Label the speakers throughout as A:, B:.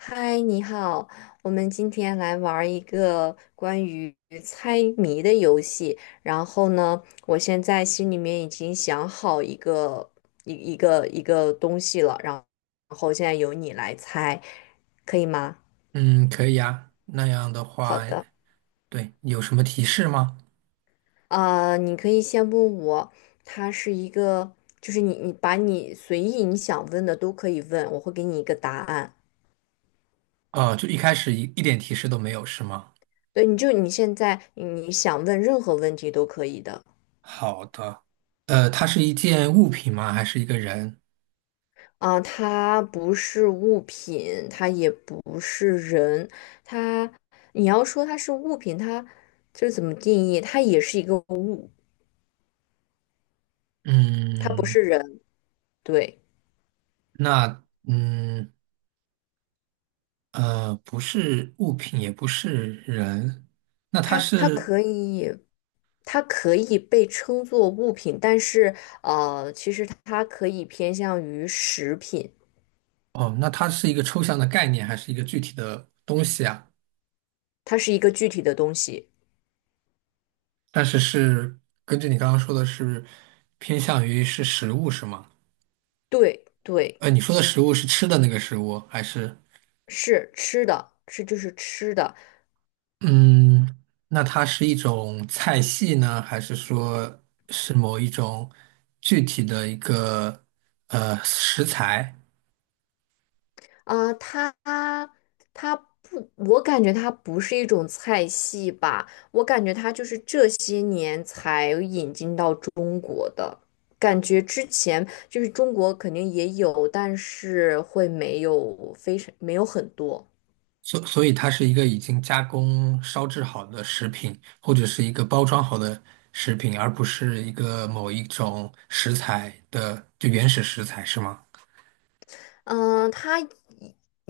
A: 嗨，你好，我们今天来玩儿一个关于猜谜的游戏。然后呢，我现在心里面已经想好一个东西了，然后现在由你来猜，可以吗？
B: 嗯，可以呀。那样的
A: 好
B: 话，
A: 的。
B: 对，有什么提示吗？
A: 你可以先问我，它是一个，就是你把你随意你想问的都可以问，我会给你一个答案。
B: 哦，就一开始一点提示都没有，是吗？
A: 对，你现在想问任何问题都可以的。
B: 好的。它是一件物品吗？还是一个人？
A: 啊，它不是物品，它也不是人。它，你要说它是物品，它就是怎么定义？它也是一个物，它不
B: 嗯，
A: 是人。对，
B: 那嗯不是物品，也不是人。那它
A: 它，它
B: 是
A: 可以，它可以被称作物品，但是，其实它可以偏向于食品。
B: 哦，那它是一个抽象的概念，还是一个具体的东西啊？
A: 它是一个具体的东西。
B: 但是是根据你刚刚说的是偏向于是食物，是吗？
A: 对对，
B: 呃，你说的食物是吃的那个食物，还是？
A: 是吃的，就是吃的。
B: 嗯，那它是一种菜系呢，还是说是某一种具体的一个食材？
A: 啊，它它不，我感觉它不是一种菜系吧，我感觉它就是这些年才引进到中，感觉之前就是中国肯定也有，但是会没有非常没有很多。
B: 所以它是一个已经加工烧制好的食品，或者是一个包装好的食品，而不是一个某一种食材的就原始食材，是吗？
A: 嗯，它以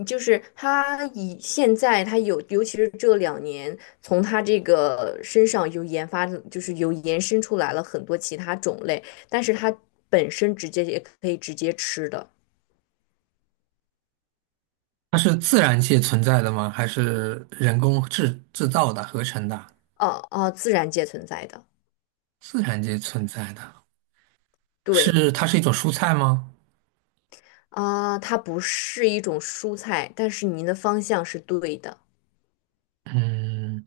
A: 就是它以现在它有，尤其是这两年，从它这个身上有研发，就是有延伸出来了很多其他种类，但是它本身直接也可以直接吃的。
B: 它是自然界存在的吗？还是人工制造的、合成的？
A: 哦哦，自然界存在的。
B: 自然界存在的，
A: 对
B: 是它是一种蔬菜吗？
A: 啊，它不是一种蔬菜，但是您的方向是对的。
B: 嗯。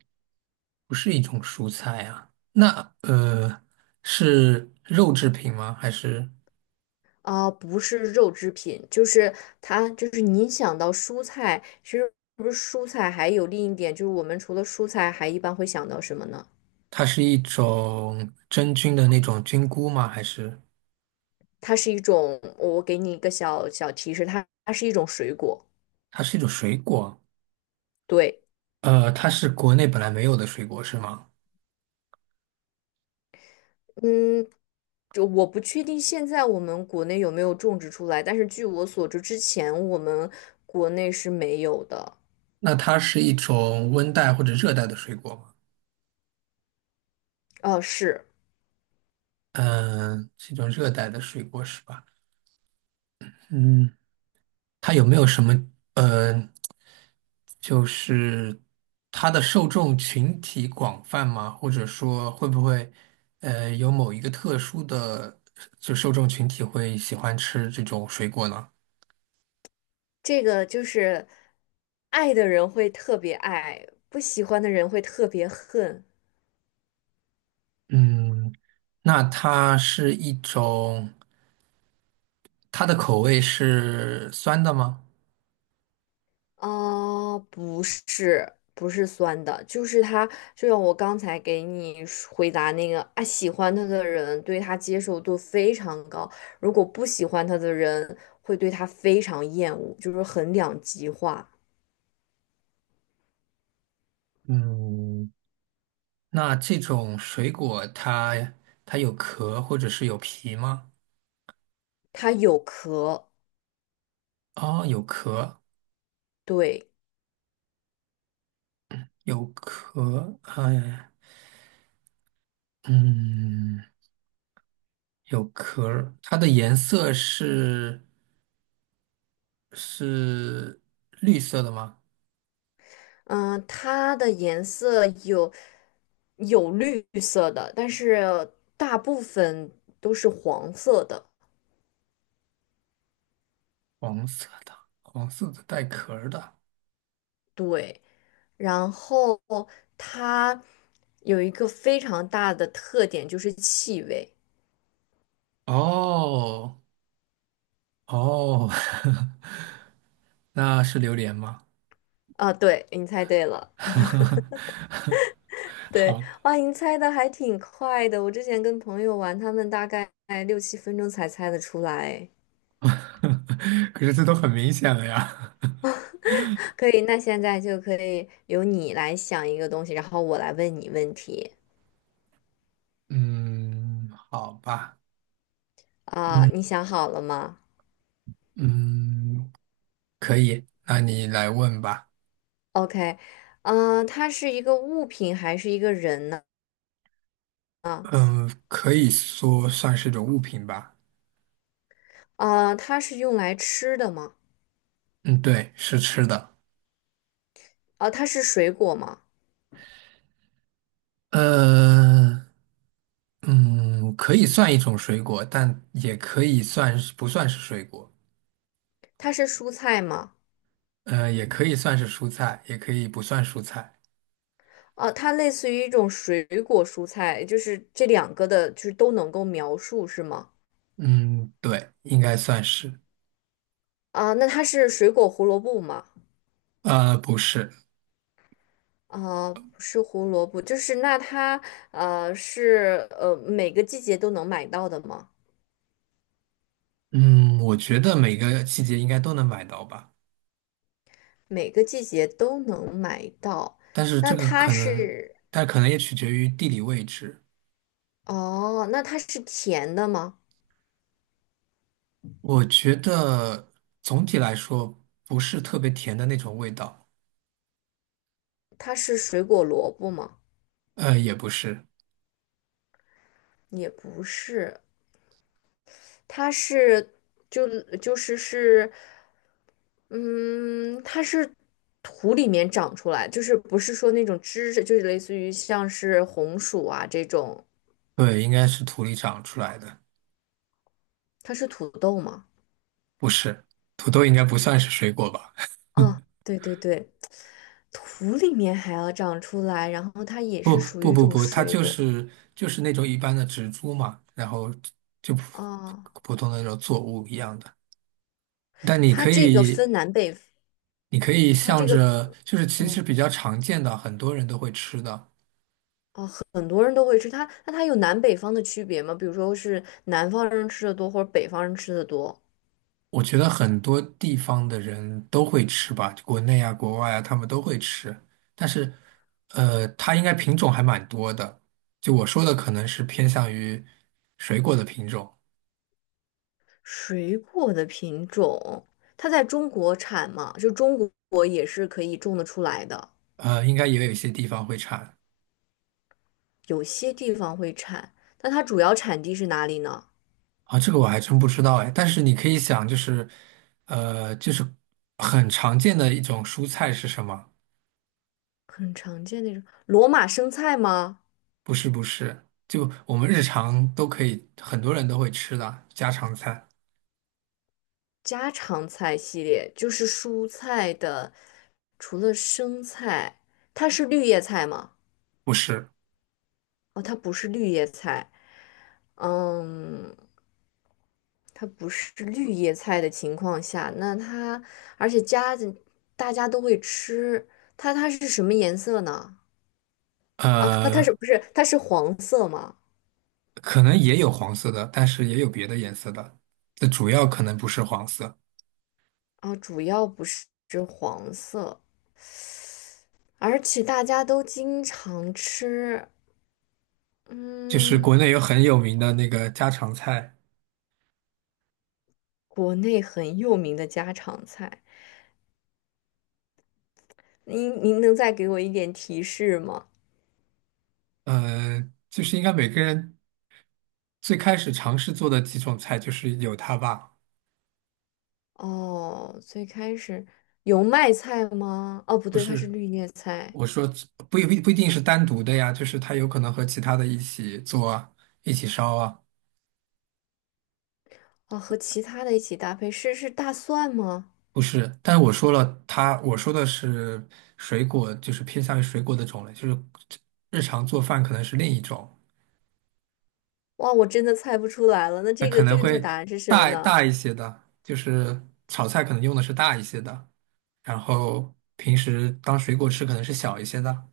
B: 不是一种蔬菜啊？那是肉制品吗？还是
A: 啊，不是肉制品，就是它，您想到蔬菜，其实不是蔬菜，还有另一点就是我们除了蔬菜，还一般会想到什么呢？
B: 它是一种真菌的那种菌菇吗？还是
A: 它是一种，我给你一个小小提示，它是一种水果。
B: 它是一种水果？
A: 对，
B: 呃，它是国内本来没有的水果是吗？
A: 嗯。就我不确定现在我们国内有没有种植出来，但是据我所知，之前我们国内是没有的。
B: 那它是一种温带或者热带的水果吗？
A: 哦，是。
B: 嗯、是一种热带的水果是吧？嗯。它有没有什么呃，就是它的受众群体广泛吗？或者说会不会有某一个特殊的就受众群体会喜欢吃这种水果呢？
A: 这个，就是爱的人会特别爱，不喜欢的人会特别恨。
B: 嗯，那它是一种，它的口味是酸的吗？
A: 啊，不是，不是酸的，就是他，就像我刚才给你说回答那个啊，喜欢他的人对他接受度非常高，如果不喜欢他的人会对他非常厌恶，就是很两极化。
B: 嗯，那这种水果它它有壳或者是有皮吗？
A: 它有壳。
B: 哦，有壳，
A: 对。
B: 有壳，哎。嗯，有壳儿，它的颜色是是绿色的吗？
A: 嗯，它的颜色有。有绿色的，但是大部分都是黄色的。
B: 黄色的，黄色的带壳儿的。
A: 对。然后它有一个非常大的特点，就是气味。
B: 哦哦，那是榴莲吗？
A: 啊，对，你猜对了。对，
B: 好，
A: 哇，你猜的还挺快的。我之前跟朋友玩，他们大概6、7分钟才猜得出来。
B: 可是这都很明显了呀。
A: 可以，那现在就可以由你来想一个东西，然后我来问你问题。
B: 嗯，好吧，
A: 啊，
B: 嗯
A: 你想好了吗？
B: 嗯，可以，那你来问吧。
A: OK，它是一个物品还是一个人呢？
B: 嗯，可以说算是种物品吧。
A: 啊，它是用来吃的吗？
B: 嗯，对，是吃的。
A: 啊，它是水果吗？
B: 呃，嗯，可以算一种水果，但也可以算是不算是水果，
A: 它是蔬菜吗？
B: 呃，也可以算是蔬菜，也可以不算蔬菜。
A: 啊，它类似于一种水果蔬菜，就是这两个的，就是都能够描述是吗？
B: 嗯，对，应该算是。
A: 啊，那它是水果胡萝卜吗？
B: 呃，不是，
A: 啊，不是胡萝卜，就是那它是每个季节都能买到的吗？
B: 嗯，我觉得每个季节应该都能买到吧，
A: 每个季节都能买到，
B: 但是
A: 那
B: 这个
A: 它
B: 可能，
A: 是。
B: 但可能也取决于地理位置。
A: 哦，那它是甜的吗？
B: 我觉得总体来说不是特别甜的那种味道，
A: 它是水果萝卜吗？
B: 呃，也不是，
A: 也不是。它是就就是是，嗯，它是土里面长出来，就是不是说那种枝就是类似于像是红薯啊这种。
B: 对，应该是土里长出来的。
A: 它是土豆吗？
B: 不是，土豆应该不算是水果吧？
A: 啊，对对对，土里面还要长出来，然后它也
B: 不
A: 是属
B: 不
A: 于一
B: 不
A: 种
B: 不，它
A: 水
B: 就
A: 果。
B: 是就是那种一般的植株嘛，然后就普
A: 哦，
B: 普通的那种作物一样的。但你
A: 它
B: 可
A: 这个
B: 以
A: 分南北。
B: 你可以
A: 它
B: 向
A: 这个，
B: 着，就是其实
A: 嗯，
B: 比较常见的，很多人都会吃的。
A: 哦，很多人都会吃它，那它有南北方的区别吗？比如说是南方人吃的多，或者北方人吃的多？
B: 我觉得很多地方的人都会吃吧，国内啊、国外啊，他们都会吃。但是，呃，它应该品种还蛮多的。就我说的，可能是偏向于水果的品种。
A: 水果的品种，它在中国产吗？就中国也是可以种得出来的。
B: 呃，应该也有一些地方会产
A: 有些地方会产，那它主要产地是哪里呢？
B: 啊，这个我还真不知道哎。但是你可以想，就是，就是很常见的一种蔬菜是什么？
A: 很常见那种罗马生菜吗？
B: 不是不是，就我们日常都可以，很多人都会吃的家常菜，
A: 家常菜系列就是蔬菜的，除了生菜，它是绿叶菜吗？
B: 不是？
A: 哦，它不是绿叶菜。嗯，它不是绿叶菜的情况下，那它而且夹子大家都会吃，它是什么颜色呢？啊，它它是
B: 呃，
A: 不是它是黄色吗？
B: 可能也有黄色的，但是也有别的颜色的，这主要可能不是黄色。
A: 啊，主要不是黄色，而且大家都经常吃。
B: 就是
A: 嗯，
B: 国内有很有名的那个家常菜，
A: 国内很有名的家常菜。您能再给我一点提示吗？
B: 呃，就是应该每个人最开始尝试做的几种菜，就是有它吧。
A: 哦，最开始油麦菜吗？哦，不
B: 不
A: 对，它是
B: 是
A: 绿叶菜。
B: 我说不不不一定是单独的呀，就是它有可能和其他的一起做啊，一起烧啊，
A: 哦，和其他的一起搭配是大蒜吗？
B: 不是。但是我说了它，我说的是水果，就是偏向于水果的种类，就是日常做饭可能是另一种，
A: 哇，我真的猜不出来了。那
B: 那
A: 这个
B: 可能
A: 正确
B: 会
A: 答案是什么
B: 大
A: 呢？
B: 大一些的，就是炒菜可能用的是大一些的，然后平时当水果吃可能是小一些的，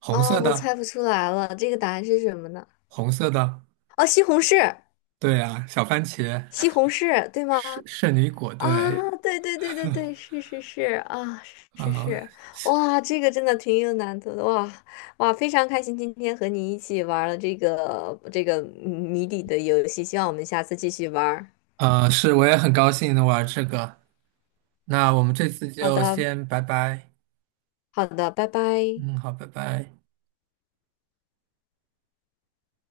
B: 红
A: 啊，
B: 色
A: 我
B: 的，
A: 猜不出来了。这个答案是什么呢？
B: 红色的，
A: 哦，西红柿。
B: 对啊，小番茄，
A: 西红柿，对吗？
B: 圣女果，
A: 啊，
B: 对。
A: 对对对对对，是是是啊，是
B: 啊、
A: 是。哇，这个真的挺有难度的哇哇，非常开心今天和你一起玩了这个谜底的游戏，希望我们下次继续玩儿。
B: 呃，是，我也很高兴能玩这个。那我们这次
A: 好
B: 就
A: 的。
B: 先拜拜。
A: 好的，拜拜。
B: 嗯，好，拜拜。